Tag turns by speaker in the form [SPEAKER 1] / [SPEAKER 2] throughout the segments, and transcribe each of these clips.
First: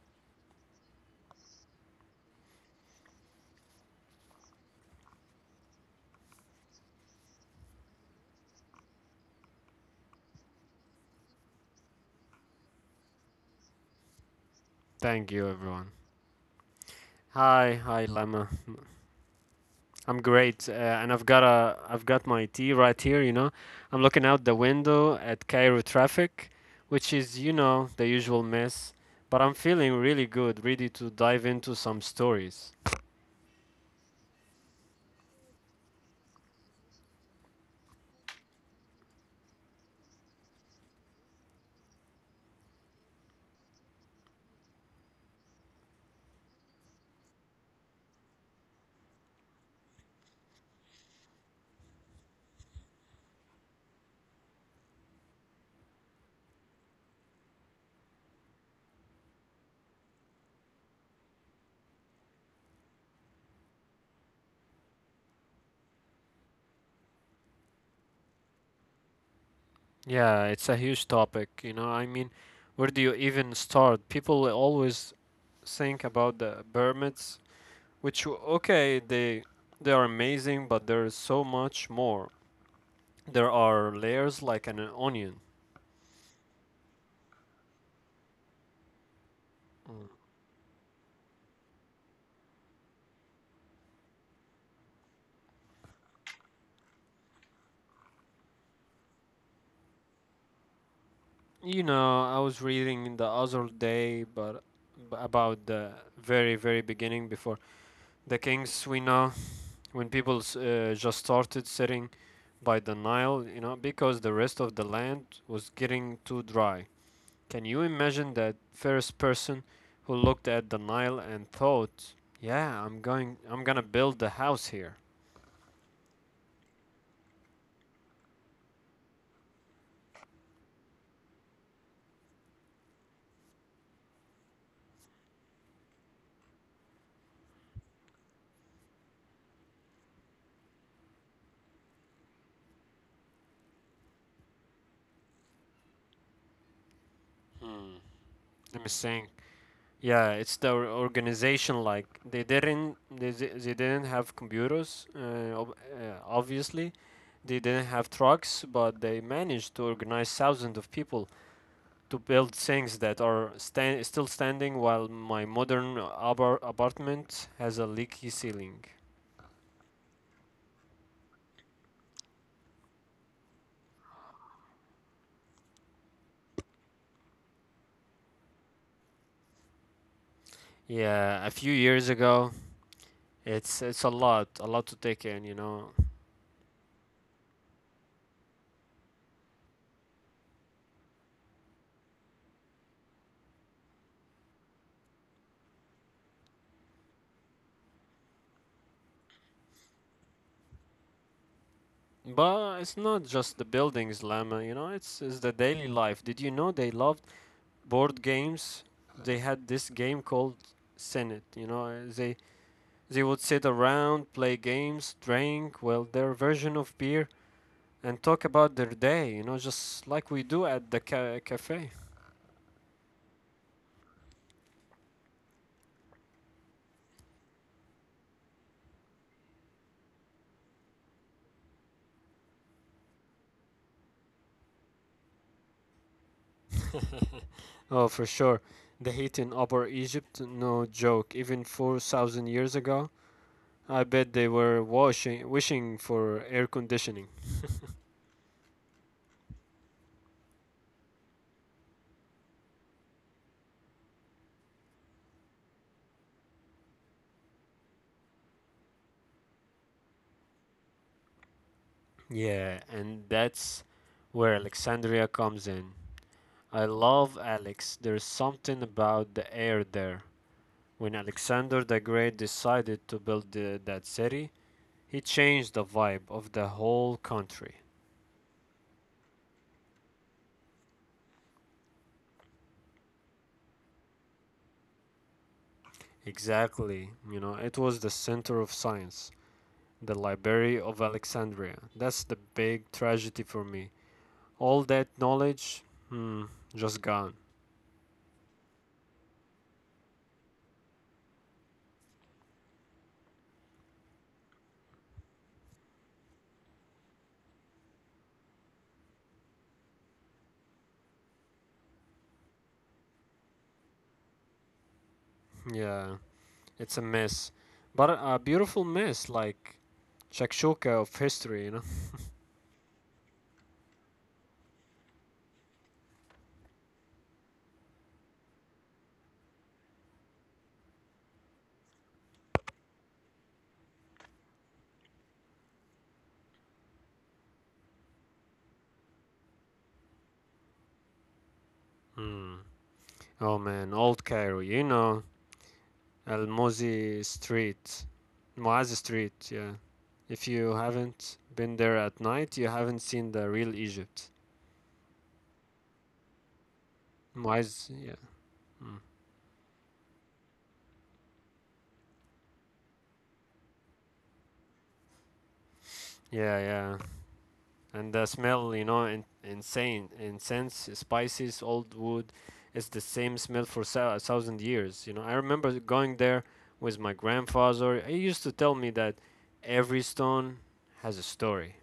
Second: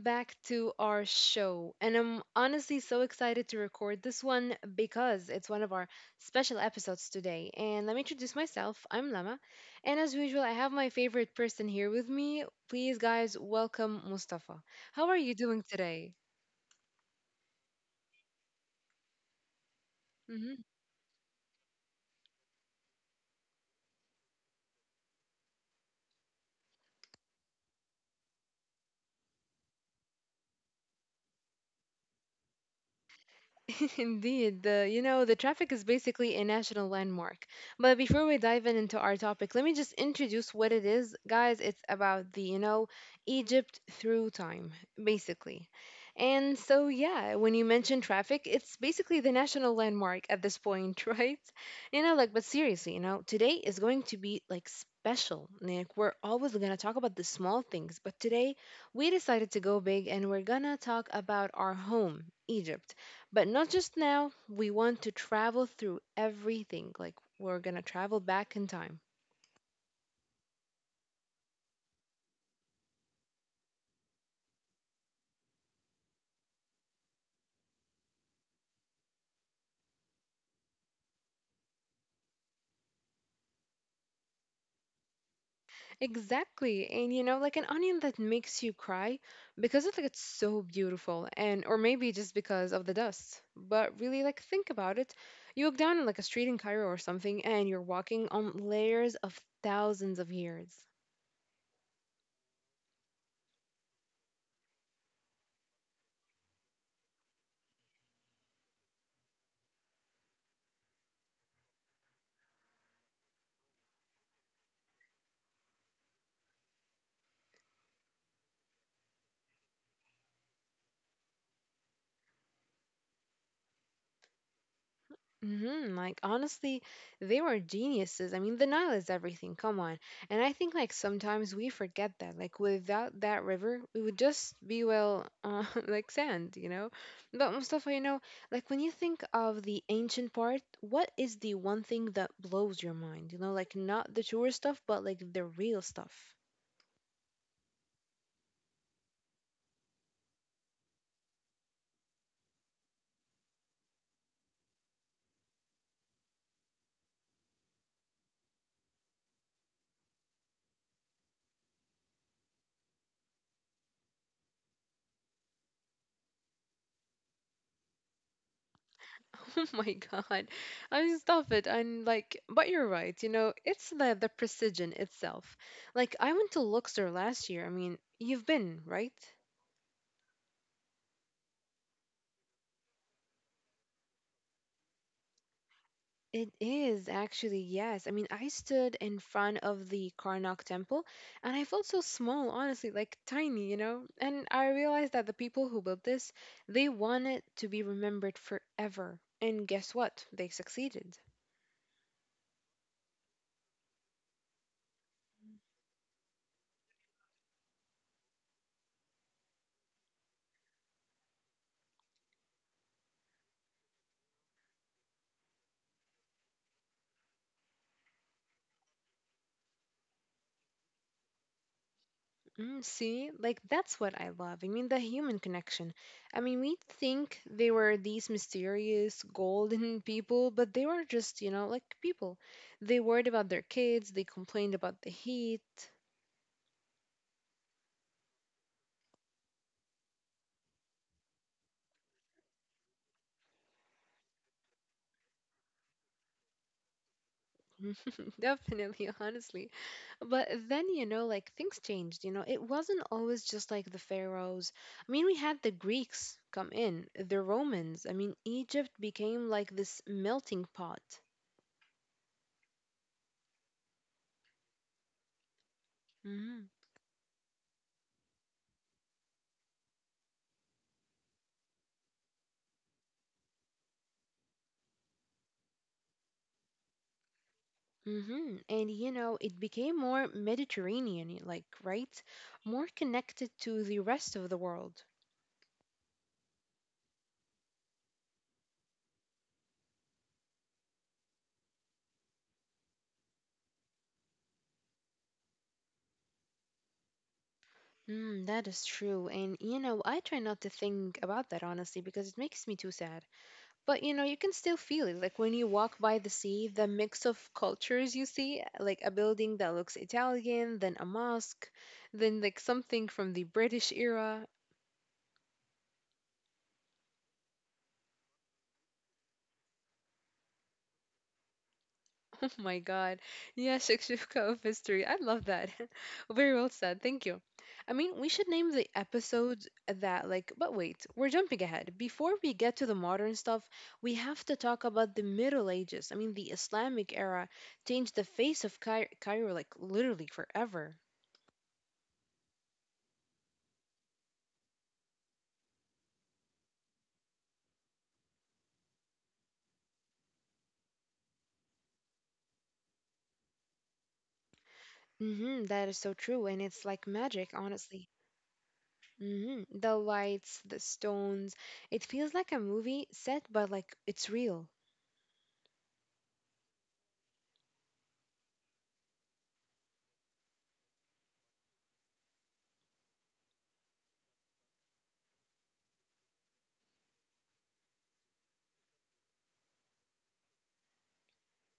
[SPEAKER 1] back to our show. And I'm honestly so excited to record this one because it's one of our special episodes today. And let me introduce myself. I'm Lama. And as usual, I have my favorite person here with me. Please, guys, welcome Mustafa. How are
[SPEAKER 2] Thank
[SPEAKER 1] you
[SPEAKER 2] you,
[SPEAKER 1] doing
[SPEAKER 2] everyone.
[SPEAKER 1] today?
[SPEAKER 2] Hi, Lemma. I'm
[SPEAKER 1] Mm-hmm.
[SPEAKER 2] great, and I've got my tea right here. I'm looking out the window at Cairo traffic, which is, you know, the usual mess. But I'm feeling really good, ready to dive into some stories.
[SPEAKER 1] Indeed, the traffic is basically a national landmark. But before we dive in into our topic, let me just introduce what it is. Guys, it's about Egypt through time, basically. And so, yeah, when you mention traffic, it's basically the national landmark at this point, right? But seriously, today is going to be like special. Like, we're always going to talk about the small things, but today we decided to go big and we're going to talk about our home, Egypt. But not just now, we want to travel through everything. Like, we're gonna travel back in time.
[SPEAKER 2] Yeah, it's a huge topic. I mean, where do you even start? People always think about the pyramids, okay, they are amazing, but there is so much more. There are layers like an onion.
[SPEAKER 1] Exactly. And you know, like an onion that makes you cry because of
[SPEAKER 2] Mm.
[SPEAKER 1] like it's so beautiful and or maybe just because of the dust. But really like think about it. You look down in like a street in Cairo or something and you're walking on layers of thousands of years.
[SPEAKER 2] You know, I was reading the other day, about the very beginning before the kings we know when just started sitting by the Nile, you know, because the rest of the land was getting too dry. Can you imagine that first person who looked at the Nile and thought, "Yeah, I'm gonna build the house here."
[SPEAKER 1] Like honestly, they were geniuses. I mean, the Nile is everything. Come on. And I think like sometimes we forget that. Like without that river, we would just be like sand, you know. But Mustafa, you know, like when you think of the ancient part, what is the one thing that blows your mind? You know, like not the tourist stuff, but like the real stuff.
[SPEAKER 2] I'm saying Yeah, it's the organization. They didn't have computers. Obviously, they didn't have trucks, but they managed to organize thousands of people to build things that are stand still standing. While my modern apartment has a leaky ceiling.
[SPEAKER 1] Oh my God. I mean, stop it. And like, but you're right. You know, it's the precision itself. Like, I went to Luxor last year. I mean, you've been, right?
[SPEAKER 2] Yeah, a few years ago, it's a lot to take in, you know.
[SPEAKER 1] It is actually, yes. I mean, I stood in front of the Karnak temple and I felt so small, honestly, like tiny, you know? And I realized that the people who built this, they want it to be remembered forever. And guess what? They succeeded.
[SPEAKER 2] But it's not just the buildings, Lama. It's the daily life. Did you know they loved board games, they had this game called Senate. You know, they would sit around, play games, drink well their version of beer, and talk about their day. You know, just like we do at the cafe.
[SPEAKER 1] Mm, see, like that's what I love. I mean, the human connection. I mean, we think they were these mysterious golden people, but they were just, you know, like people. They worried about their kids, they complained about the heat.
[SPEAKER 2] Oh, for sure. The heat in Upper Egypt, no joke. Even 4,000 years ago, I bet they were wishing for air conditioning.
[SPEAKER 1] Definitely, honestly. But then, you know, like things changed. You know, it wasn't always just like the pharaohs. I mean, we had the Greeks come in, the Romans. I mean, Egypt became like this melting pot.
[SPEAKER 2] Yeah, and that's where Alexandria comes in.
[SPEAKER 1] Mm-hmm.
[SPEAKER 2] I love Alex. There's something about the air there. When Alexander the Great decided to build that city, he changed the vibe of the whole country.
[SPEAKER 1] And you know, it became more Mediterranean, like, right? More connected to the rest of the world.
[SPEAKER 2] Exactly. You know, it was the center of science, the Library of Alexandria. That's the big tragedy for me. All that knowledge, hmm, just gone.
[SPEAKER 1] Mm, that is true. And you know, I try not to think about that honestly because it makes me too sad. But you know, you can still feel it. Like when you walk by the sea, the mix of cultures you see, like a building that looks Italian, then a mosque, then like something from the British era.
[SPEAKER 2] Yeah, it's a mess. But a beautiful mess, like shakshuka of history, you know?
[SPEAKER 1] Oh my God. Yeah, Shakshuka of History. I love that. Very well said. Thank you. I mean, we should name the episodes that, like, but wait, we're jumping ahead. Before we get to the modern stuff, we have to talk about the Middle Ages. I mean, the Islamic era changed the face of Cai- Cairo, like, literally forever.
[SPEAKER 2] Hmm. Oh man, old Cairo, you know, Al Muzi Street, Muaz Street. Yeah, if you haven't been there at night, you haven't seen the real Egypt.
[SPEAKER 1] Mm-hmm, that is so true. And it's like magic,
[SPEAKER 2] Muaz,
[SPEAKER 1] honestly.
[SPEAKER 2] yeah, mm.
[SPEAKER 1] Mm-hmm. The lights, the stones. It feels like a movie set, but like it's real.
[SPEAKER 2] Yeah. And the smell, insane, incense, spices, old wood. It's the same smell for a thousand years. You know, I remember going there with my grandfather. He used to tell me that every stone has a story.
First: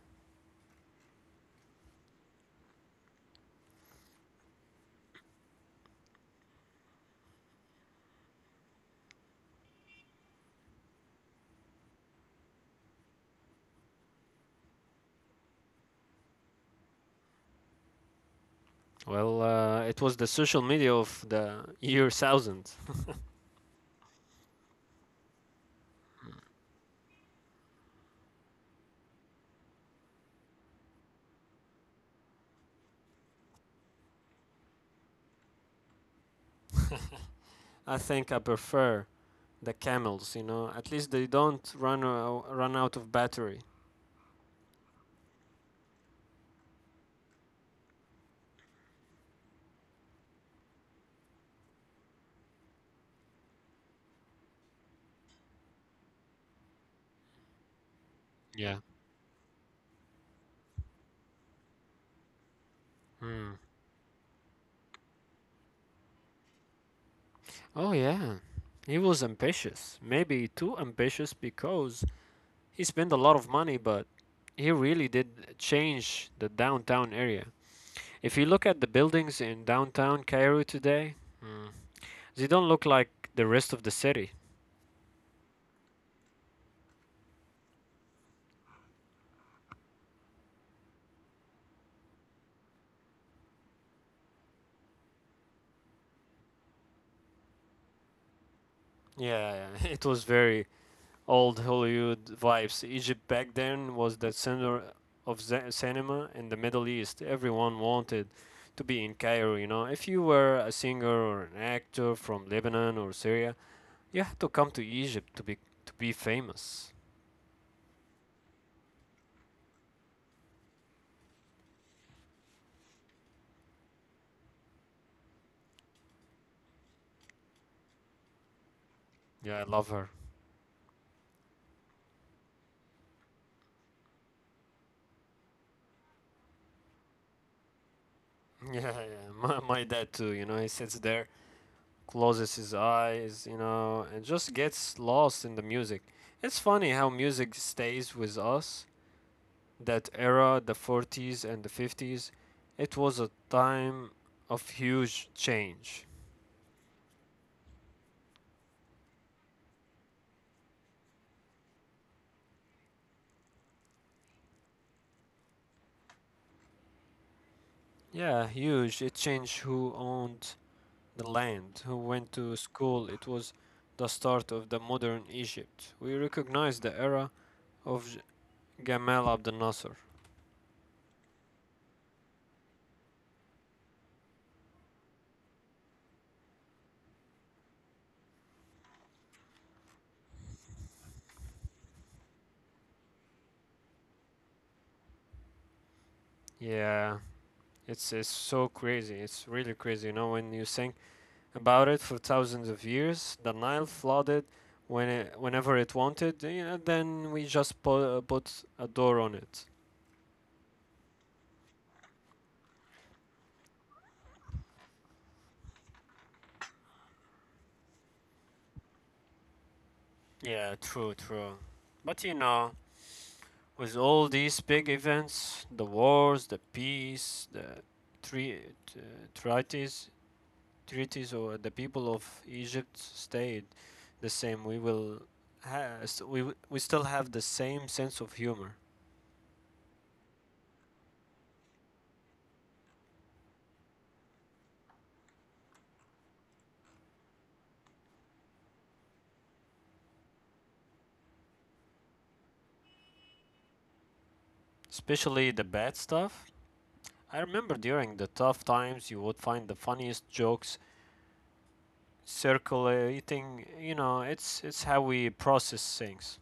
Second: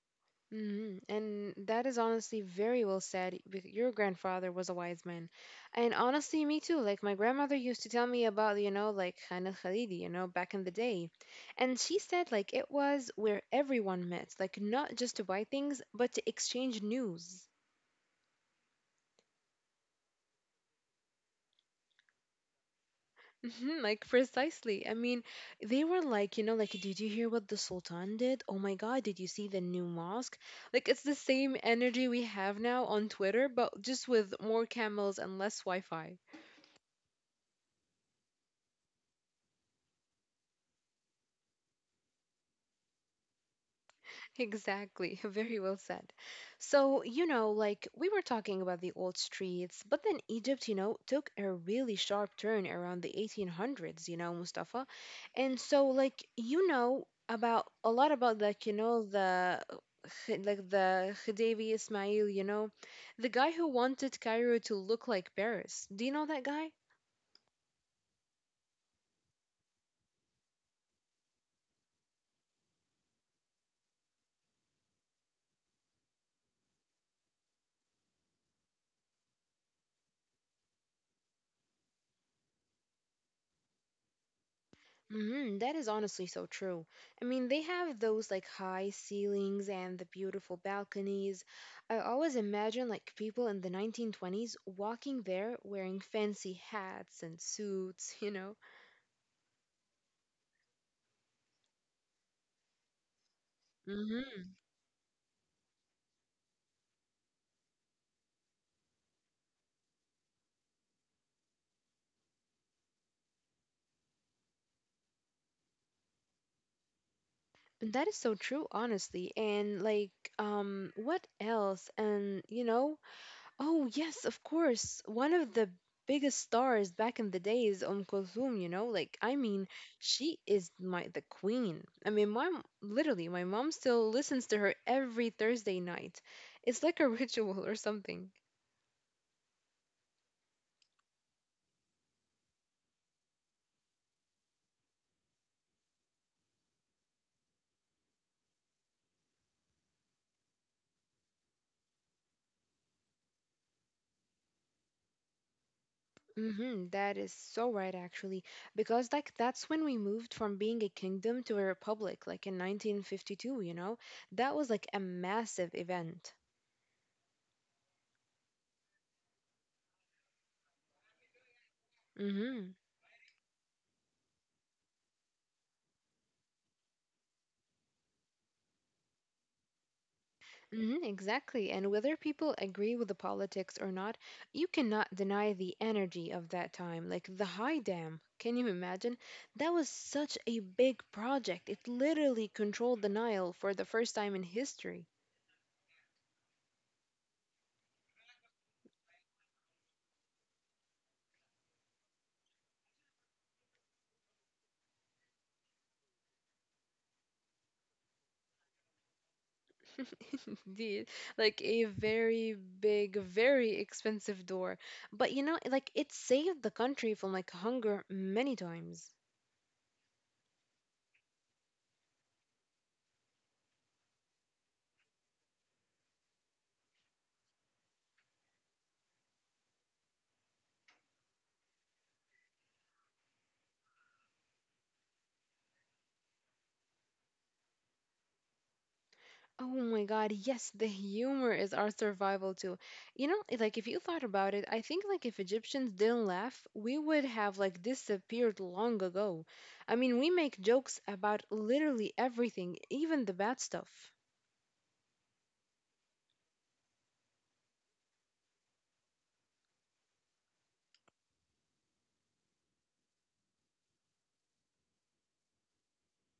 [SPEAKER 1] And that is honestly very well said. Your grandfather was a wise man. And honestly, me too. Like, my grandmother used to tell me about, you know, like Khan al Khalidi, you know, back in the day. And she said, like, it was where everyone met, like, not just to buy things, but to exchange news.
[SPEAKER 2] It was the social media of the year 1000.
[SPEAKER 1] Mhm, like precisely. I mean, they were like, you know, like, did you hear what the Sultan did? Oh my God, did you see the new mosque? Like, it's the same energy we have now on Twitter, but just with more camels and less Wi-Fi.
[SPEAKER 2] I think I prefer the camels. You know, at least they don't run out of battery.
[SPEAKER 1] Exactly. Very well said. So, you know, like we were talking about the old streets, but then Egypt, you know, took a really sharp turn around the 1800s, you know, Mustafa. And so, like, you know, about a lot about, like, you
[SPEAKER 2] Yeah.
[SPEAKER 1] know, the like the Khedive Ismail, you know, the guy
[SPEAKER 2] Hmm.
[SPEAKER 1] who wanted Cairo to look like Paris. Do you know that guy?
[SPEAKER 2] Oh yeah, he was ambitious. Maybe too ambitious because he spent a lot of money, but he really did change the downtown area. If you look at the buildings in downtown Cairo today, they don't look like the rest of the city.
[SPEAKER 1] Mhm, that is honestly so true. I mean, they have those like high ceilings and the beautiful balconies. I always imagine like people in the 1920s walking there wearing fancy hats and suits, you know.
[SPEAKER 2] Yeah, yeah, it was very old Hollywood vibes. Egypt back then was the
[SPEAKER 1] Mm-hmm.
[SPEAKER 2] center of cinema in the Middle East. Everyone wanted to be in Cairo, you know. If you were a singer or an actor from Lebanon or Syria, you had to come to Egypt to be famous.
[SPEAKER 1] That is so true, honestly. And like, what else? And you know, oh, yes, of course. One of the biggest stars back in the day is Kulthum, you know? Like, I
[SPEAKER 2] Yeah, I
[SPEAKER 1] mean,
[SPEAKER 2] love her.
[SPEAKER 1] she is my the queen. I mean, literally, my mom still listens to her every Thursday night. It's like a ritual or something.
[SPEAKER 2] Yeah. My dad too, you know. He sits there, closes his eyes, you know, and just gets lost in the music. It's funny how music stays with us that era, the 40s and the 50s, it was a time of huge change.
[SPEAKER 1] Mm-hmm, that is so right, actually. Because, like, that's when we moved from being a kingdom to a republic, like in 1952, you know? That was like a massive event.
[SPEAKER 2] Yeah, huge. It changed who owned the land, who went to
[SPEAKER 1] Mm-hmm.
[SPEAKER 2] school. It was the start of the modern Egypt. We recognize the era of Gamal Abdel Nasser.
[SPEAKER 1] Mhm, exactly. And whether people agree with the politics or not, you cannot deny the energy of that time. Like the High Dam, can you imagine? That was such a big project. It literally controlled the Nile for the first time in history.
[SPEAKER 2] Yeah, it's so crazy. It's really crazy. You know, when you think about it for thousands of years. The Nile flooded whenever it wanted, you know, then we just put a door on it.
[SPEAKER 1] Indeed. Like a very big, very expensive door. But you know, like it saved the country from like hunger many times.
[SPEAKER 2] Yeah, true. But you know, with all these big events, the wars, the peace, the tre- t- treaties, treaties, or the people of Egypt stayed the same. We will, ha- s- we w- We still have the same sense of humor,
[SPEAKER 1] Oh my God, yes, the humor is our survival too. You know, it- like if you thought about it, I think like if Egyptians didn't laugh, we would have like disappeared long ago. I mean, we make jokes about literally everything, even the bad stuff.
[SPEAKER 2] especially the bad stuff. I remember during the tough times, you would find the funniest jokes circulating. You know, it's how we process things.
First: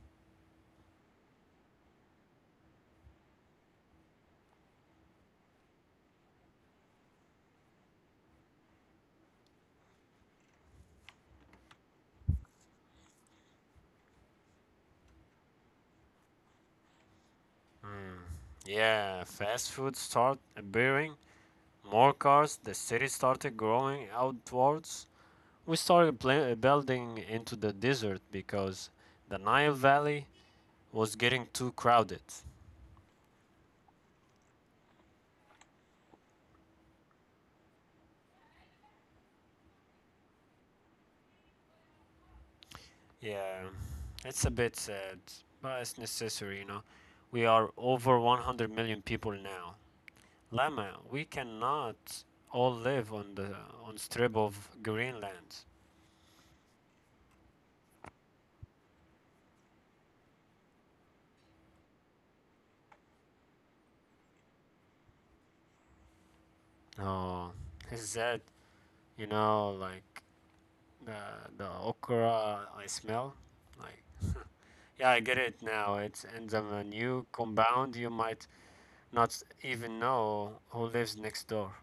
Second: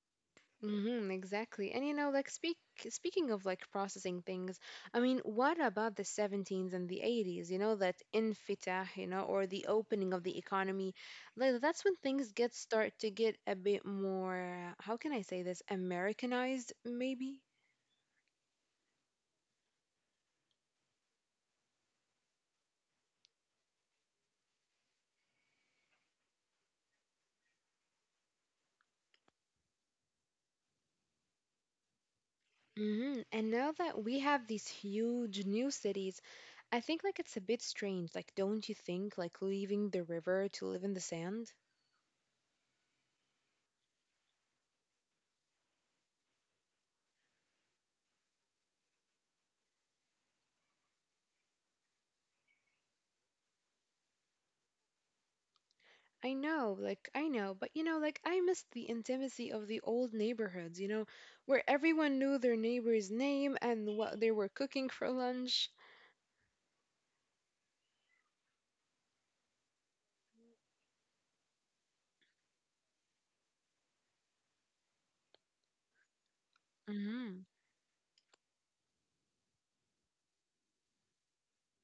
[SPEAKER 1] Mm-hmm, exactly. And you know, speaking of like processing things, I mean, what about the 70s and the 80s? You know, that infitah, you know, or the opening of the economy. Like that's when things get start to get a bit more, how can I say this, Americanized maybe?
[SPEAKER 2] Yeah, fast food start appearing, more cars, the city started growing outwards. We started building into the desert because the Nile Valley was getting too crowded.
[SPEAKER 1] Mm-hmm. And now that we have these huge new cities, I think like it's a bit strange, like don't you think, like leaving the river to live in the sand?
[SPEAKER 2] Yeah, it's a bit sad, but it's necessary, you know. We are over 100 million people now. Lama, we cannot all live on the on strip of Greenland.
[SPEAKER 1] I know, like, I know, but you know, like, I missed the intimacy of the old neighborhoods, you know, where everyone knew their neighbor's name and what they were cooking for lunch.
[SPEAKER 2] Oh, is that you know, like the the okra I smell, like yeah, I get it now. It's in the new
[SPEAKER 1] hmm
[SPEAKER 2] compound. You might not even know who lives next door.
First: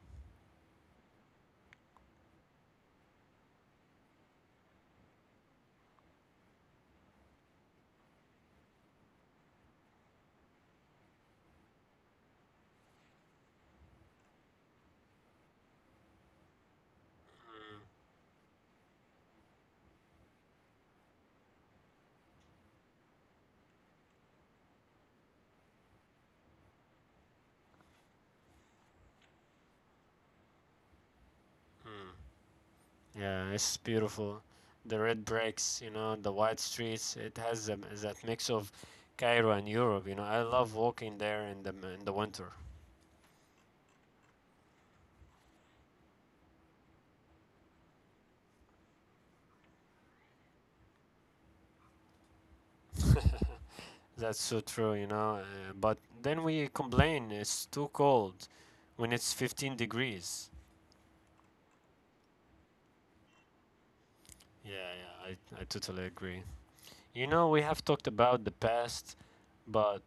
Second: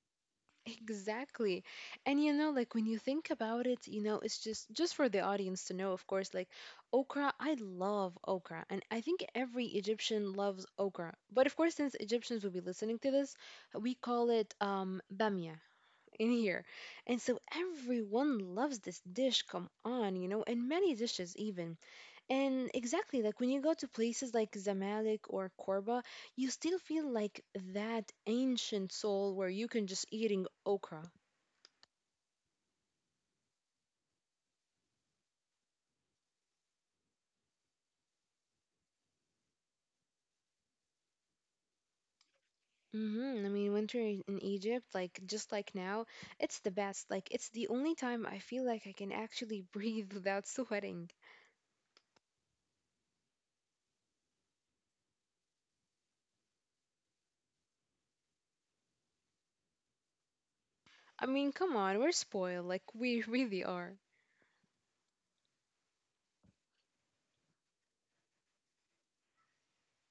[SPEAKER 1] Exactly. And you know, like, when you think about it, you know, it's just for the audience to know, of course, like, okra, I love okra, and I think every Egyptian loves okra. But of course, since Egyptians will be listening to this, we call it bamia. In here. And so everyone loves this dish, come on, you know, and many dishes even. And exactly, like when you go to places like Zamalek or Korba, you still feel like that ancient soul where you can just eating okra.
[SPEAKER 2] Yeah, it's beautiful. The red bricks, you know, the white streets. It has that mix of Cairo and Europe. You know, I love walking there in the winter.
[SPEAKER 1] I mean, winter in Egypt, like just like now, it's the best. Like it's the only time I feel like I can actually breathe without sweating.
[SPEAKER 2] That's so true, you know. But then we complain it's too cold when it's 15 degrees.
[SPEAKER 1] I mean, come on, we're spoiled. Like we really are.
[SPEAKER 2] Yeah, I totally agree. You know, we have talked about the past, but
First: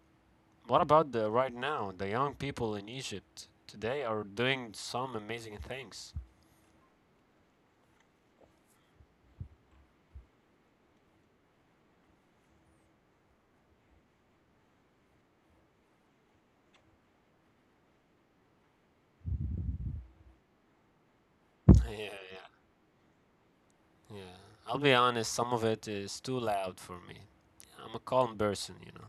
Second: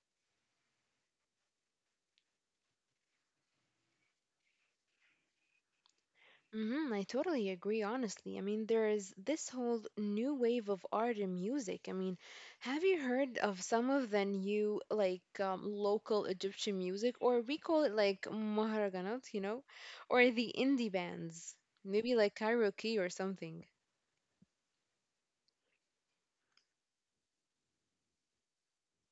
[SPEAKER 2] what about the right now? The young people in Egypt today are doing some amazing things.
[SPEAKER 1] I totally agree, honestly. I mean, there is this whole new wave of art and music. I mean, have you heard of some of the new, like, local Egyptian music, or we call it like Maharaganat, you know, or the indie bands,
[SPEAKER 2] Yeah,
[SPEAKER 1] maybe like
[SPEAKER 2] yeah,
[SPEAKER 1] karaoke or something?
[SPEAKER 2] yeah. I'll be honest, some of it is too loud for me. I'm a calm person, you know.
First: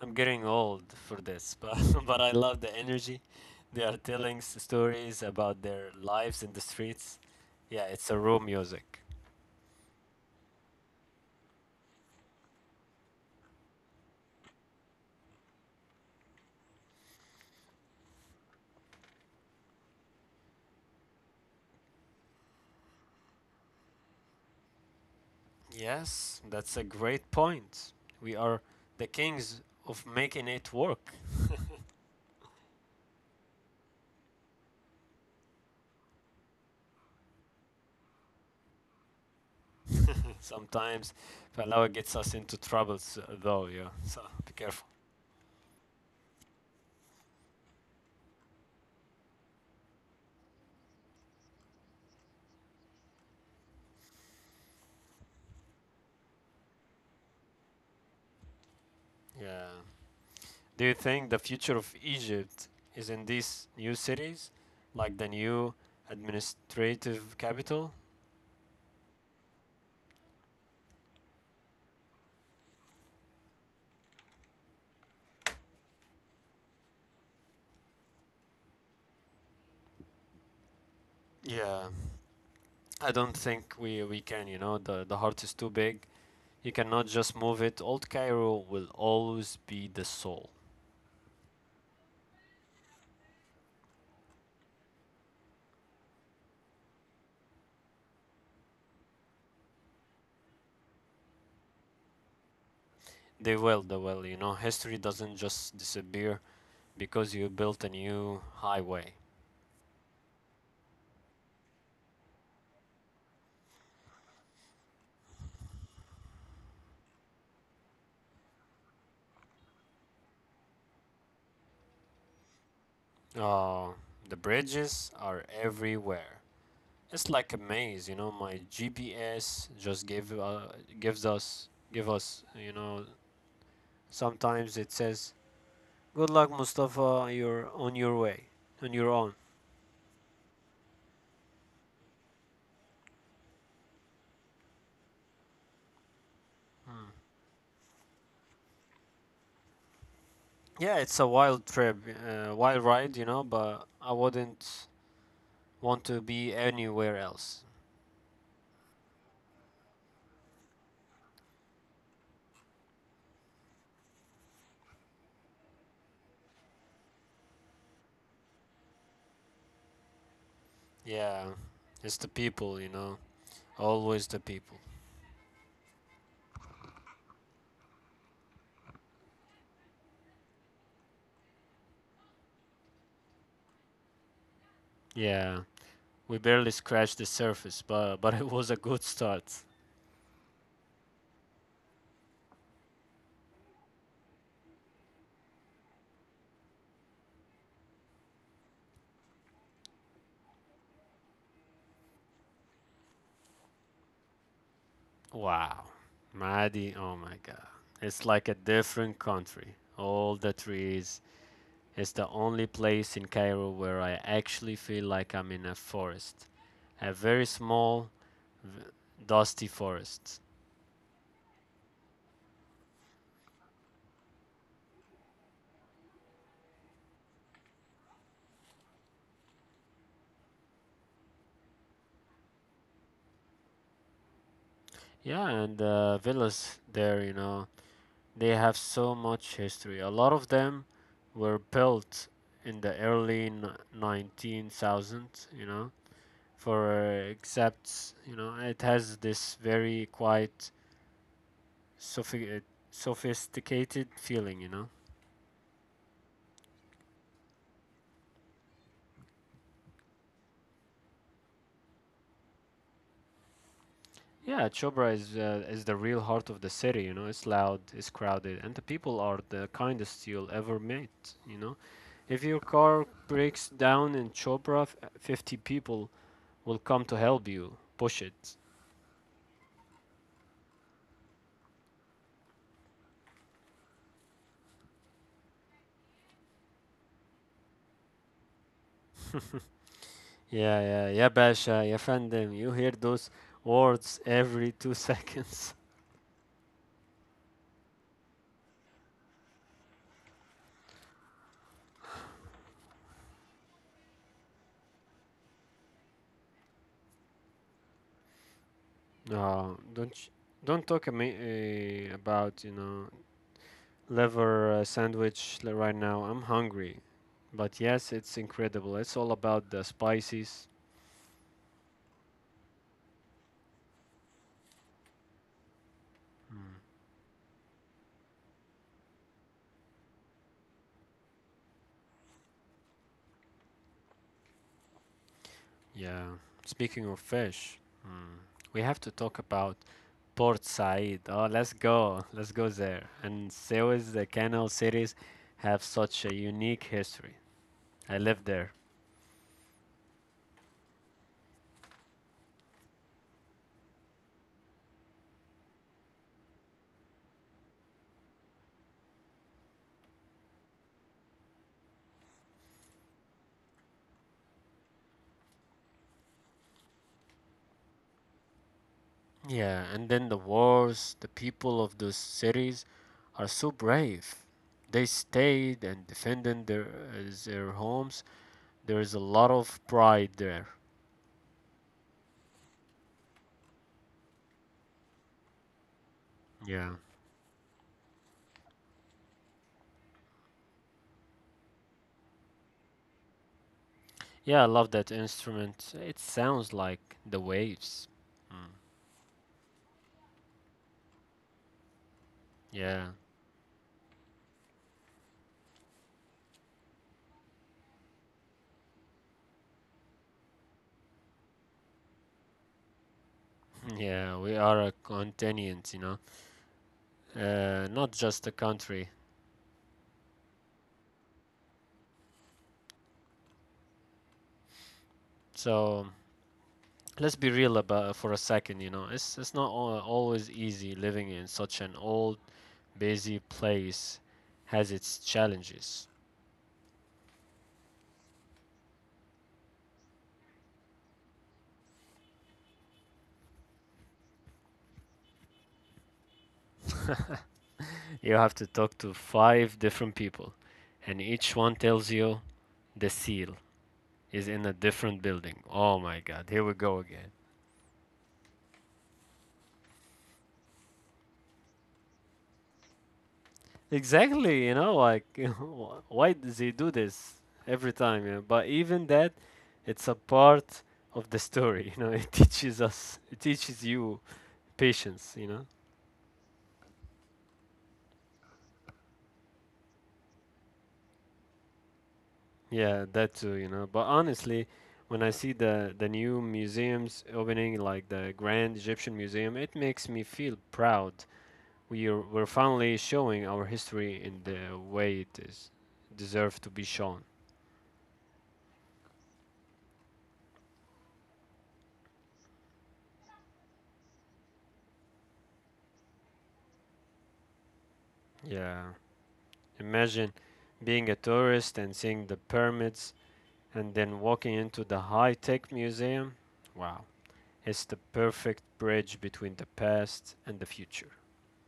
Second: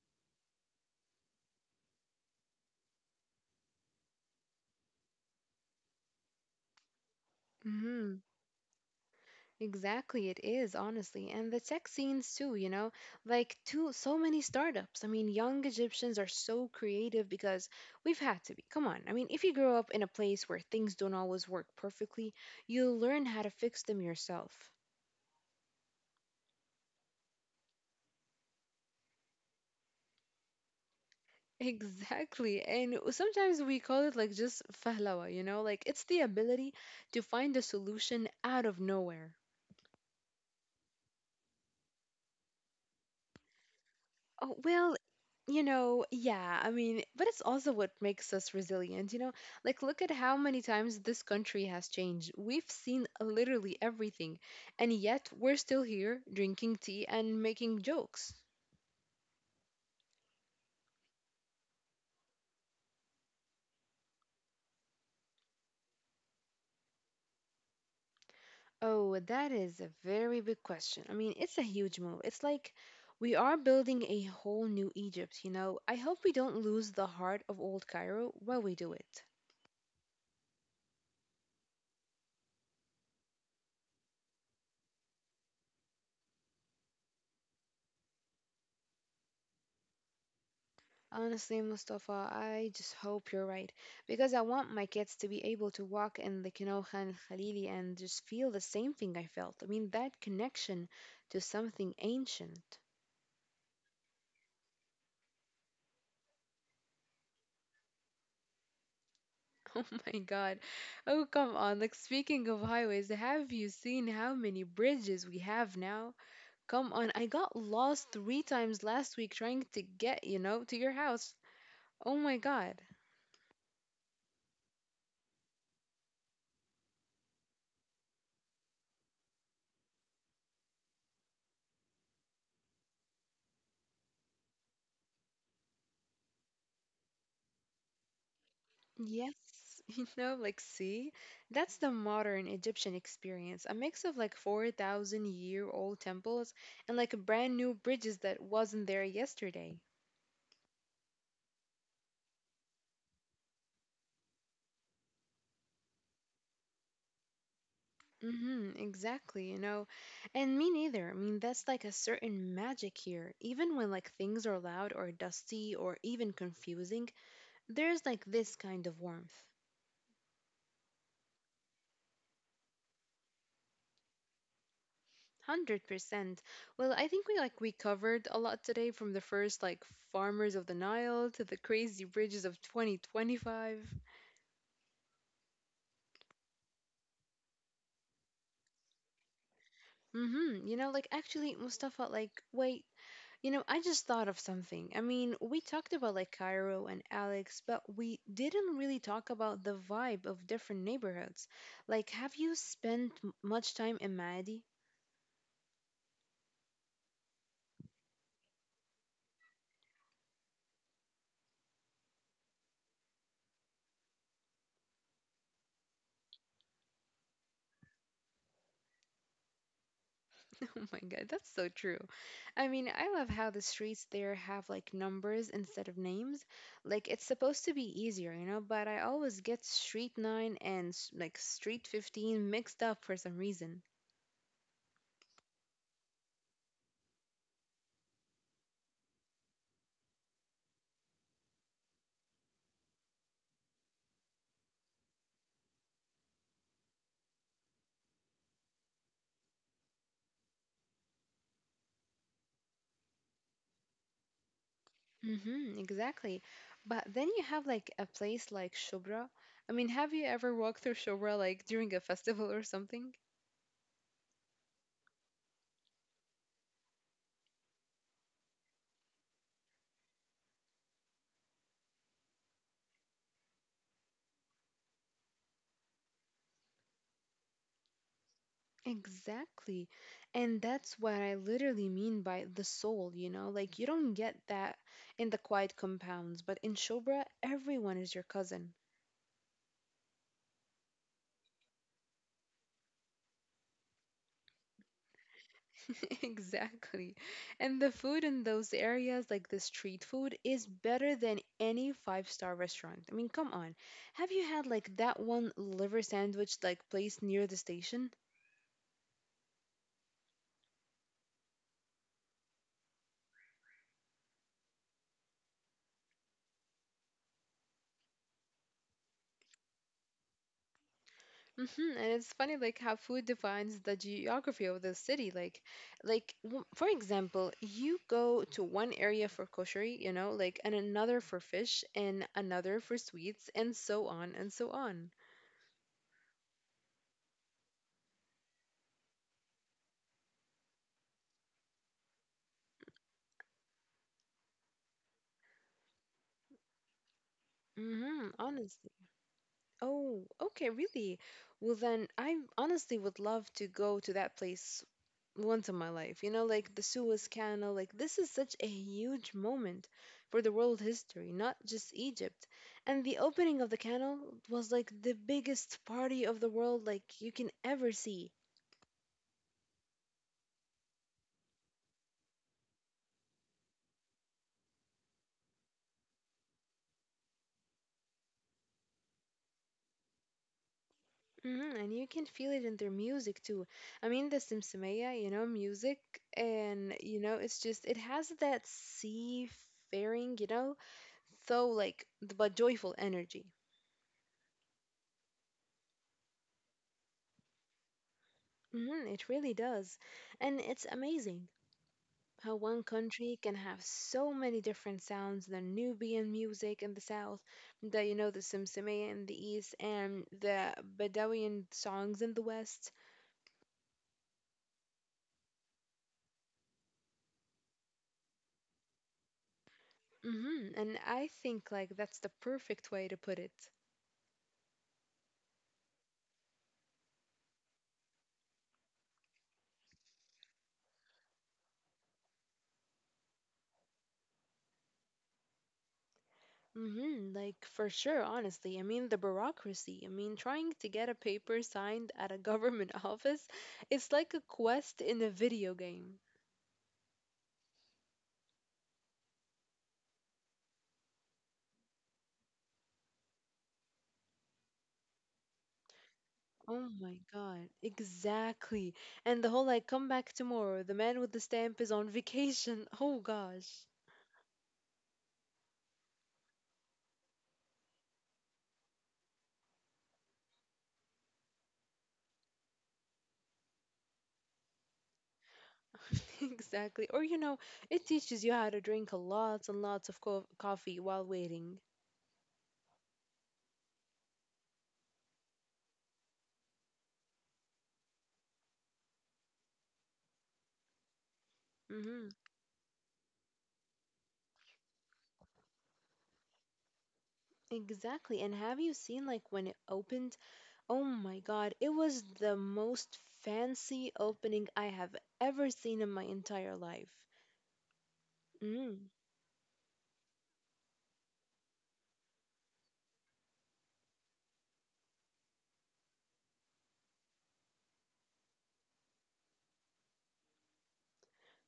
[SPEAKER 2] I'm getting old for this, but but I love the energy. They are telling stories about their lives in the streets. Yeah, it's a raw music.
[SPEAKER 1] Exactly, it is, honestly. And the tech scenes too, you know, like too so many startups. I mean, young Egyptians are so creative because we've had to be. Come on. I mean, if you grow up in a place where things don't always work perfectly, you'll learn how to fix them yourself.
[SPEAKER 2] Yes, that's a great point. We are the kings of making it work.
[SPEAKER 1] Exactly. And sometimes we call it like just fahlawa, you know, like it's the ability to find a solution out of nowhere.
[SPEAKER 2] Sometimes Palawa gets us into troubles, though. Yeah, so be
[SPEAKER 1] Oh,
[SPEAKER 2] careful.
[SPEAKER 1] well, you know, yeah, I mean, but it's also what makes us resilient, you know? Like, look at how many times this country has changed. We've seen literally everything, and yet we're still here drinking tea and making jokes.
[SPEAKER 2] Yeah. Do you think the future of Egypt is in these new cities, like the new administrative capital?
[SPEAKER 1] Oh, that is a very big question. I mean, it's a huge move. It's like we are building a whole new Egypt, you know? I hope we don't lose the heart of old Cairo while we do it.
[SPEAKER 2] Yeah, I don't think we can. You know, the heart is too big. You cannot just move it. Old Cairo will always be the soul.
[SPEAKER 1] Honestly, Mustafa, I just hope you're right because I want my kids to be able to walk in the Kinoha and Khalili and just feel the same thing I felt. I mean, that connection to something ancient.
[SPEAKER 2] They will. You know, history doesn't just disappear because you built a new highway.
[SPEAKER 1] Oh my God. Oh, come on. Speaking of highways, have you seen how many bridges we have now? Come on. I got lost three times last week trying to get, to your house. Oh my God.
[SPEAKER 2] Uh, the bridges are everywhere. It's like a maze, you know. My GPS just gave gives us give us, you know. Sometimes it says, "Good luck, Mustafa. You're on your way, On your
[SPEAKER 1] Yes,
[SPEAKER 2] own."
[SPEAKER 1] see, that's the modern Egyptian experience, a mix of 4,000 year old temples and like brand new bridges that wasn't there yesterday.
[SPEAKER 2] Yeah, it's a wild ride, you know, but I wouldn't want to be anywhere else.
[SPEAKER 1] Exactly, you know. And me neither. I mean, that's like a certain magic here. Even when like things are loud or dusty or even confusing, there's like this kind of warmth.
[SPEAKER 2] Yeah, it's the people, you know, always the people.
[SPEAKER 1] 100%. Well, I think we covered a lot today, from the first like farmers of the Nile to the crazy bridges of 2025.
[SPEAKER 2] Yeah, we barely scratched the surface, but but it was a good start.
[SPEAKER 1] Mhm. Actually, Mustafa, like wait, you know, I just thought of something. I mean, we talked about like Cairo and Alex, but we didn't really talk about the vibe of different neighborhoods. Like, have you spent much time in Maadi?
[SPEAKER 2] Wow, Mahdi, oh my God, it's like a different country. All the trees. It's the only place in Cairo where I actually feel like I'm in a forest, a very v- dusty forest.
[SPEAKER 1] Oh my God, that's so true. I mean, I love how the streets there have like numbers instead of names. Like, it's supposed to be easier, you know, but I always get Street 9 and like Street 15 mixed up for some reason.
[SPEAKER 2] Yeah, and villas there, you know, they have so much history. A lot of them were built in the early 19,000, you know, for except, you know, it has this very quite sophi- uh, sophisticated feeling, you know.
[SPEAKER 1] Mm-hmm, exactly. But then you have like a place like Shubra. I mean, have you ever walked through Shubra like during a festival or something?
[SPEAKER 2] Yeah, Chobra is the real heart of the city, you know. It's loud, it's crowded, and the people are the kindest you'll ever meet, you know. If your car breaks down in Chobra, 50 people will come to help you push it.
[SPEAKER 1] Exactly. And that's what I literally mean by the soul, you know? Like, you don't get that in the quiet compounds, but in Shobra, everyone is your cousin.
[SPEAKER 2] Yeah, Basha, yeah, fandom. You hear those words every 2 seconds.
[SPEAKER 1] Exactly. And the food in those areas, like the street food, is better than any five-star restaurant. I mean, come on. Have you had like that one liver sandwich like place near the station?
[SPEAKER 2] No, don't talk a me about you know liver sandwich right now. I'm hungry, but yes, it's incredible. It's all about the spices.
[SPEAKER 1] And it's funny, like how food defines the geography of the city. For example, you go to one area for koshery, and another for fish, and another for sweets, and so on and so on.
[SPEAKER 2] Yeah. Speaking of fish, mm, we have to talk about Port Said. Oh, let's go there. And Suez, the canal cities, have such a unique history. I
[SPEAKER 1] Mm-hmm.
[SPEAKER 2] live there.
[SPEAKER 1] Oh, okay, really? Well, then I honestly would love to go to that place once in my life. You know, like the Suez Canal, like this is such a huge moment for the world history, not just Egypt. And the opening of the canal was like the biggest party of the world like you can ever see.
[SPEAKER 2] Yeah, and then the wars, the people of those cities are so brave. They stayed and defended their homes. There is a lot of pride there.
[SPEAKER 1] And you can feel it in their music too. I mean, the Simsimaya, you know, music, and
[SPEAKER 2] Yeah.
[SPEAKER 1] you know, it's just it has that seafaring, you know, but joyful energy.
[SPEAKER 2] Yeah, I love that instrument. It sounds like the waves. Mm.
[SPEAKER 1] It really does. And it's amazing how one
[SPEAKER 2] Yeah.
[SPEAKER 1] country can have so many different sounds, the Nubian music in the south, the, you know, the Simsimaya in the east, and the Bedouin songs in the west.
[SPEAKER 2] Yeah, we are a continent, you know. Not just a country.
[SPEAKER 1] And I think like that's the perfect way to put it.
[SPEAKER 2] So let's be real about for a second, you know. It's not always easy living in such an old busy place has its challenges.
[SPEAKER 1] Mm-hmm, like for sure, honestly. I mean, the bureaucracy. I mean, trying to get a paper signed at a government office, it's like a quest in a video game.
[SPEAKER 2] You have to talk to five different people, and each one tells you the seal is in a different building. Oh my god, here we
[SPEAKER 1] Oh
[SPEAKER 2] go
[SPEAKER 1] my
[SPEAKER 2] again.
[SPEAKER 1] God, exactly. And the whole like, come back tomorrow. The man with the stamp is on vacation. Oh gosh.
[SPEAKER 2] Exactly, you know, like, why does he do this every time? You know? But even that, it's a part of the story, you know, it teaches you patience, you know.
[SPEAKER 1] Exactly. Or, you know, it teaches you how to drink lots and lots of co coffee while waiting.
[SPEAKER 2] Yeah, that too, you know. But honestly, when I see the new museums opening, like the Grand Egyptian Museum, it makes me feel proud. We are,
[SPEAKER 1] Mm-hmm.
[SPEAKER 2] we're finally showing our history in the way it is deserved to be shown.
[SPEAKER 1] Exactly. And have you seen like when it opened? Oh my God, it was the most fancy opening I have ever seen in my entire life.
[SPEAKER 2] Yeah. Imagine being a tourist and seeing the pyramids and then walking into the high-tech museum. Wow. It's the perfect bridge between the past and the future.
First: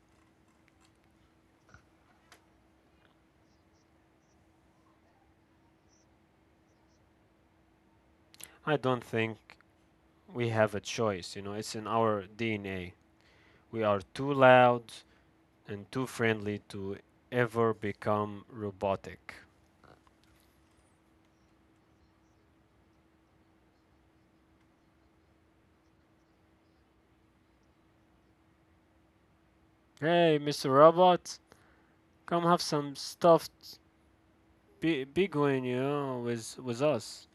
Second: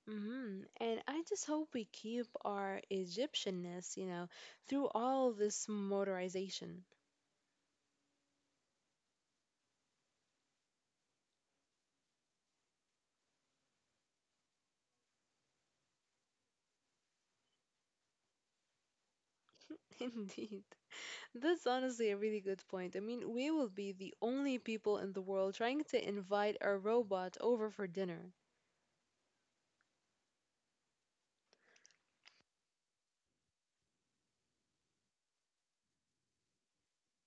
[SPEAKER 1] And I just hope we keep our Egyptianness, you know, through all this motorization.
[SPEAKER 2] I don't think we have a choice, you know, it's in our DNA. We are too loud and too friendly to ever become robotic.
[SPEAKER 1] Indeed. That's honestly a really good point. I mean, we will be the only people in the world trying to invite a robot over for dinner.
[SPEAKER 2] Hey, Mr. Robot, come have some stuffed biguin, you know, with us.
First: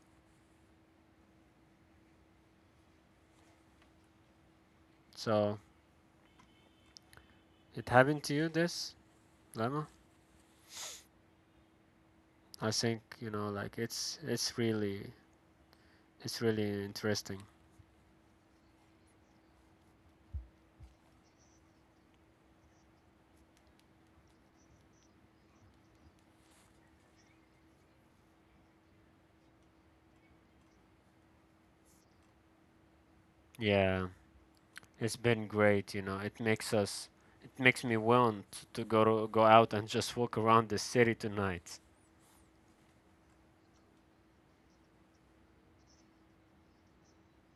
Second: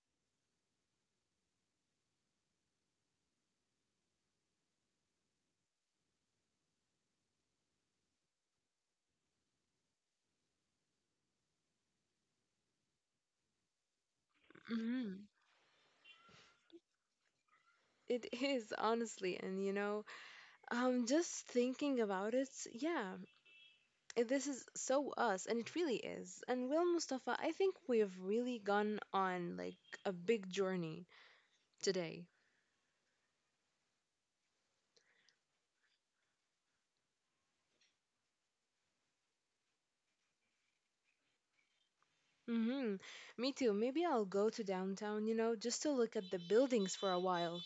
[SPEAKER 2] So it happened to you, this lemma. I think you know, like it's really
[SPEAKER 1] hmm
[SPEAKER 2] it's really interesting.
[SPEAKER 1] It is, honestly. And, just thinking about it, yeah, this is so us, and it really is. And, Will Mustafa, I think we've really gone on like a big journey today.
[SPEAKER 2] Yeah, it's been great. You know, it makes me want go out and just walk around the city tonight.
[SPEAKER 1] Mm-hmm. Me too. Maybe I'll go to downtown, you know, just to look at the buildings for a while.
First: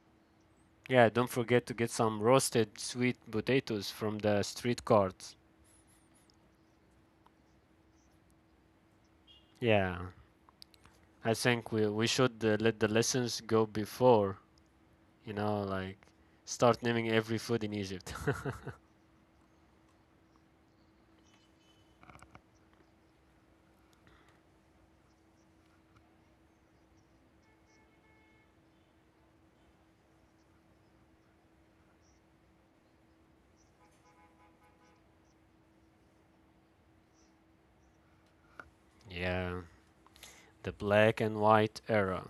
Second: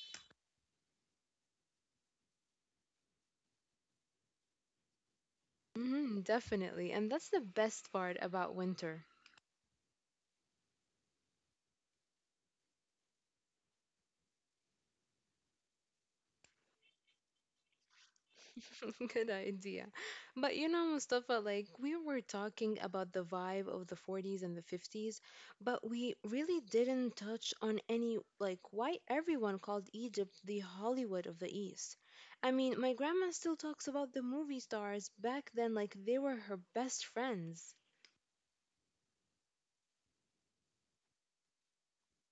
[SPEAKER 2] Yeah, don't forget to get some roasted sweet potatoes from the street carts.
[SPEAKER 1] Mm-hmm, definitely. And that's the best part about winter.
[SPEAKER 2] Yeah, I think we should let the lessons go before, you know, like start naming every food in Egypt.
[SPEAKER 1] Good idea. But you know, Mustafa, like we were talking about the vibe of the 40s and the 50s, but we really didn't touch on any, like, why everyone called Egypt the Hollywood of the East. I mean, my grandma still talks about the movie stars back then, like they were her best friends.
[SPEAKER 2] Yeah, the black and white era.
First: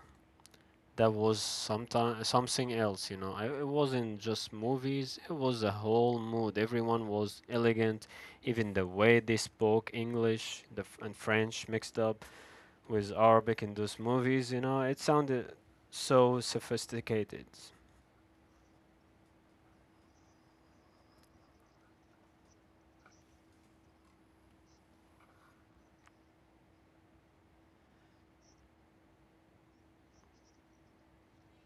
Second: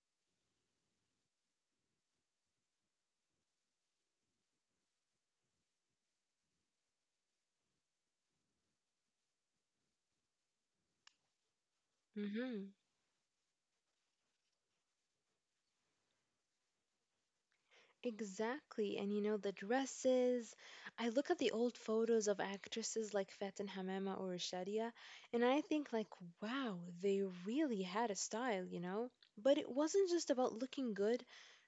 [SPEAKER 2] That was sometime something else, you know. It wasn't just movies, it was a whole mood. Everyone was elegant, even the way they spoke English and French mixed up
[SPEAKER 1] hmm
[SPEAKER 2] with Arabic in those movies, you know, it sounded so sophisticated.
[SPEAKER 1] Exactly. And you know, the dresses. I look at the old photos of actresses like Fatin Hamama or Shadia, and I think like, wow, they really had a style, you know? But it wasn't just about looking good.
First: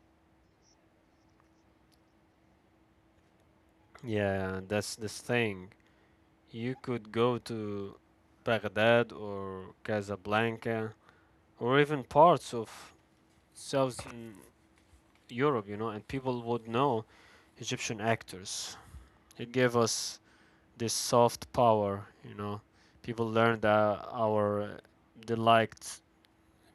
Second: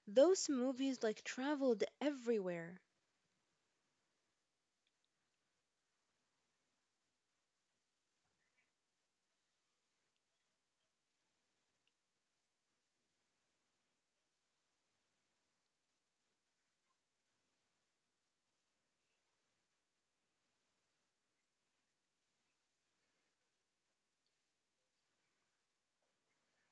[SPEAKER 1] Those movies like traveled everywhere.
[SPEAKER 2] Yeah, that's this thing. You could go to Baghdad or Casablanca or even parts of Southern Europe, you know, and people would know Egyptian actors. It gave us this soft power, you know. People learned our they liked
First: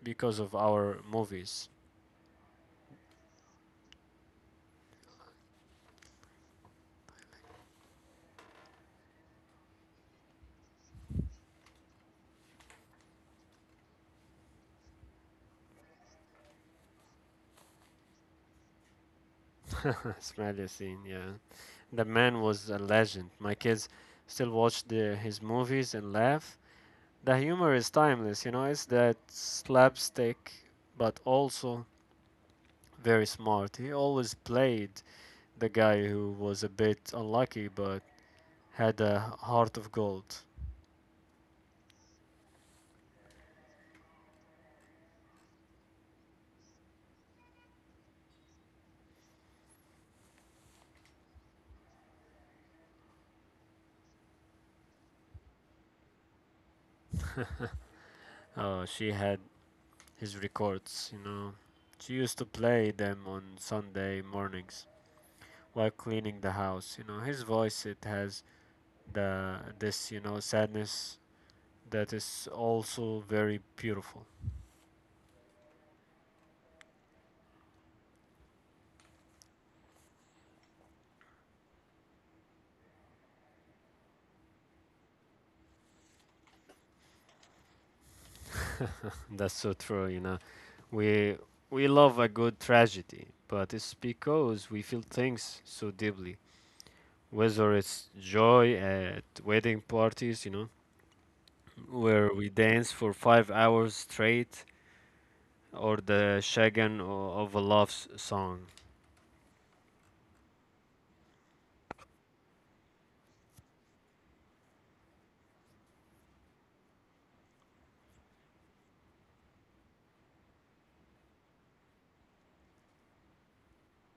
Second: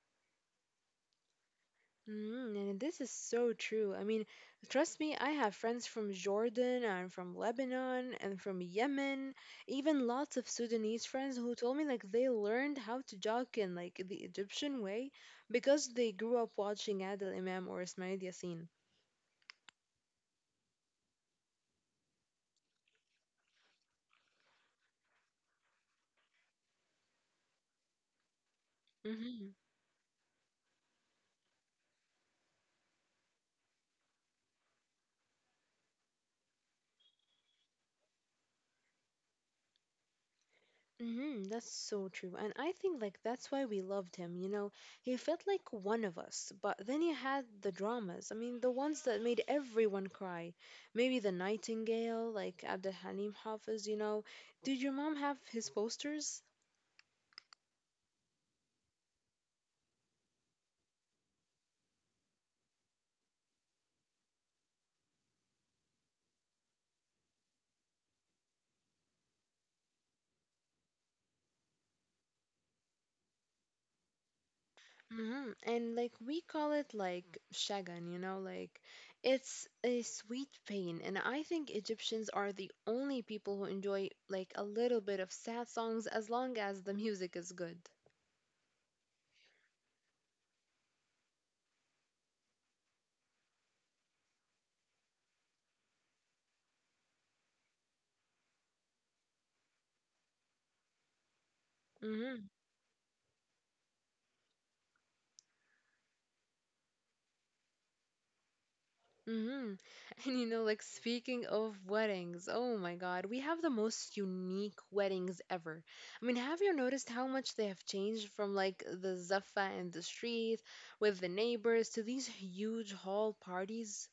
[SPEAKER 2] because of our movies.
[SPEAKER 1] Mm, and this is so true. I mean, trust me, I have friends from Jordan and from Lebanon and from Yemen, even lots of Sudanese friends who told me like they learned how to jog in like the Egyptian way because they grew up watching Adel Imam or Ismail Yassin.
[SPEAKER 2] Smiley scene, yeah. The man was a legend. My kids still watch his movies and laugh. The humor is timeless, you know, it's that slapstick, but also very smart. He always played the guy who was a bit unlucky but had a heart of gold.
[SPEAKER 1] That's so true. And I think like that's why we loved him, you know. He felt like one of us. But then you had the dramas. I mean, the ones that made everyone cry. Maybe The Nightingale, like Abdul Halim Hafiz, you know. Did your mom have his posters?
[SPEAKER 2] She had his records, you know. She used to play them on Sunday mornings while cleaning the house. You know, his voice it has the you know, sadness that is also very beautiful.
[SPEAKER 1] And like we call it like shagan, you know, like it's a sweet pain. And I think Egyptians are the only people who enjoy like a little bit of sad songs as long as the music is good.
[SPEAKER 2] That's so true, you know. We we love a good tragedy, but it's because we feel things so deeply. Whether it's joy at wedding parties, you know, where we dance for five hours straight, or the shagan of a love song.
[SPEAKER 1] Mm-hmm. And you know, like speaking of weddings, oh my God, we have the most unique weddings ever. I mean, have you noticed how much they have changed from like the zuffa in the street with the neighbors to these huge hall parties?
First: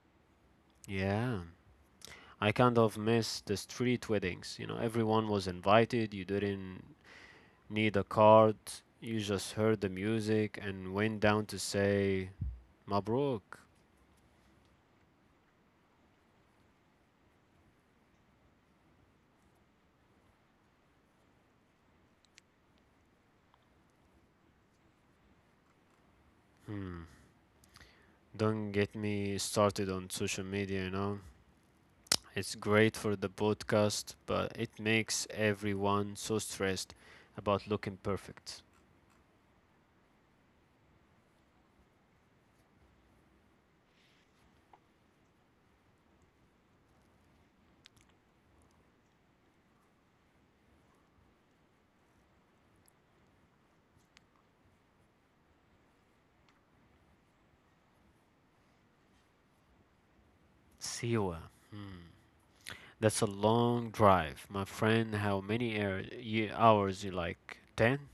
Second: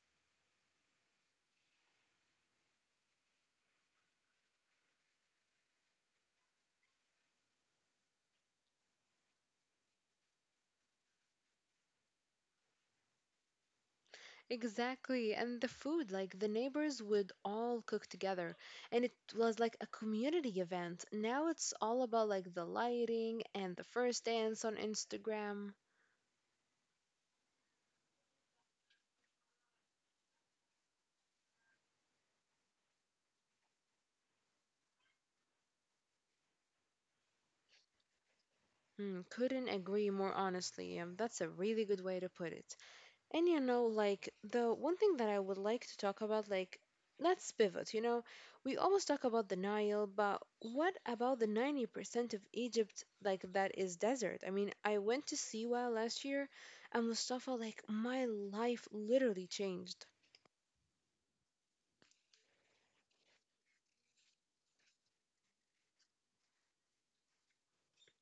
[SPEAKER 2] Yeah, I kind of miss the street weddings. You know, everyone was invited. You didn't need a card. You just heard the music and went down to say, Mabruk.
[SPEAKER 1] Exactly. And the food, like the neighbors would all cook together. And it was like a community event. Now it's all about like the lighting and the first dance on Instagram.
[SPEAKER 2] Hmm. Don't get me started on social media, you know? It's great for the podcast, but it makes everyone so stressed about looking perfect.
[SPEAKER 1] Hmm, couldn't agree more honestly. That's a really good way to put it. And you know, like the one thing that I would like to talk about, like let's pivot. You know, we always talk about the Nile, but what about the 90% of Egypt, like that is desert? I mean, I went to Siwa last year, and Mustafa, like my life literally changed.
[SPEAKER 2] Siwa. Hmm. That's a long drive. My friend, how many hours you like? 10?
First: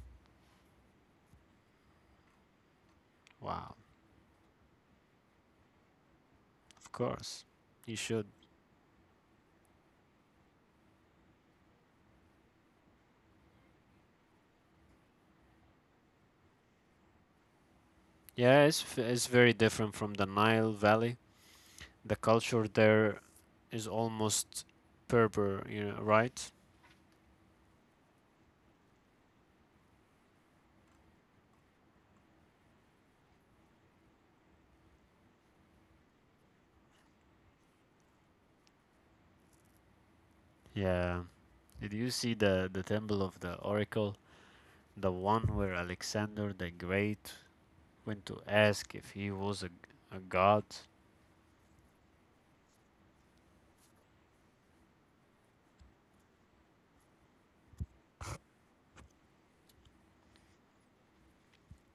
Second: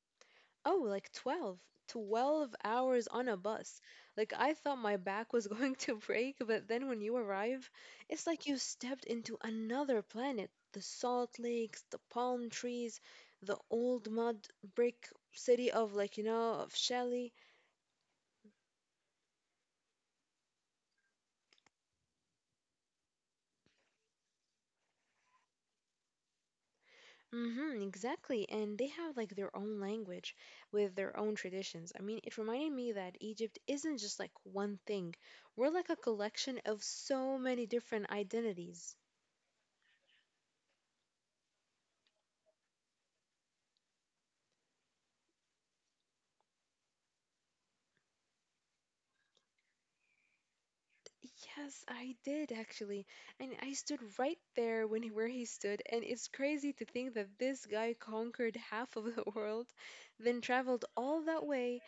[SPEAKER 1] Oh, like 12 hours on a
[SPEAKER 2] Wow.
[SPEAKER 1] bus. Like I thought my back was going to break, but then
[SPEAKER 2] Of
[SPEAKER 1] when you
[SPEAKER 2] course.
[SPEAKER 1] arrive,
[SPEAKER 2] You
[SPEAKER 1] it's
[SPEAKER 2] should.
[SPEAKER 1] like you stepped into another planet. The salt lakes, the palm trees, the old mud brick city of, like, you know, of Shelley.
[SPEAKER 2] Yeah, it's very different from the Nile Valley. The culture there is almost Berber, you know, right?
[SPEAKER 1] Mm-hmm, exactly. And they have like their own language with their own traditions. I mean, it reminded me that Egypt isn't just like one thing. We're like a collection of so many different identities.
[SPEAKER 2] Yeah. Did you see the temple of the oracle, the one where Alexander the Great went to ask if he was a god?
[SPEAKER 1] Yes, I did actually. And I stood right there where he stood, and it's crazy to think that this guy conquered half of the world, then traveled all that way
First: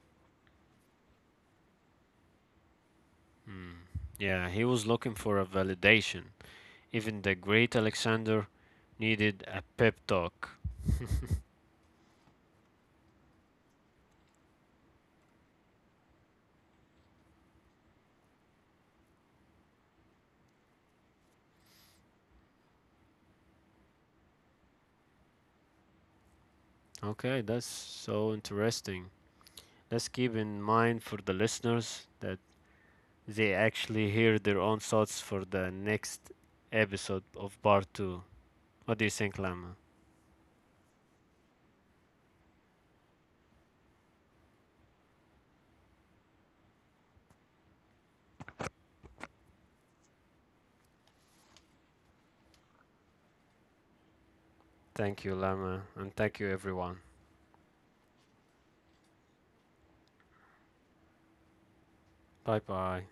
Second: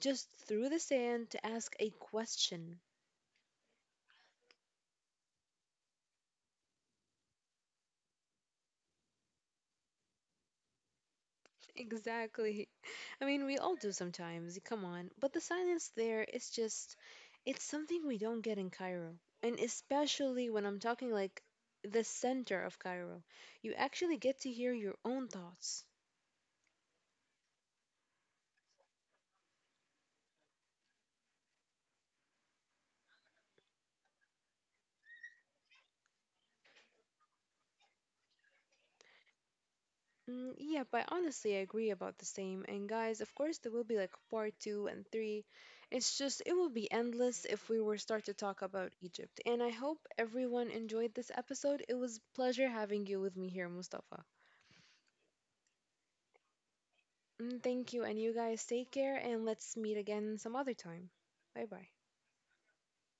[SPEAKER 1] just through the sand to ask a question.
[SPEAKER 2] Yeah, he was looking for a validation. Even the great Alexander needed a pep talk.
[SPEAKER 1] Exactly. I mean, we all do sometimes, come on. But the silence there is just, it's something we don't get in Cairo. And especially when I'm talking like the center of Cairo, you actually get to hear your own thoughts.
[SPEAKER 2] Okay, that's so interesting. Let's keep in mind for the listeners that they actually hear their own thoughts for the next episode of part 2. What do you think, Lama?
[SPEAKER 1] Mm, yep, I honestly agree about the same. And guys, of course, there will be like part two and three. It's just, it will be endless if we were start to talk about Egypt. And I hope everyone enjoyed this episode. It was pleasure having you with me here, Mustafa.
[SPEAKER 2] Thank you, Lama, and thank you, everyone.
[SPEAKER 1] Mm, thank you, and you guys take care, and let's meet again some other time. Bye bye.
[SPEAKER 2] Bye bye.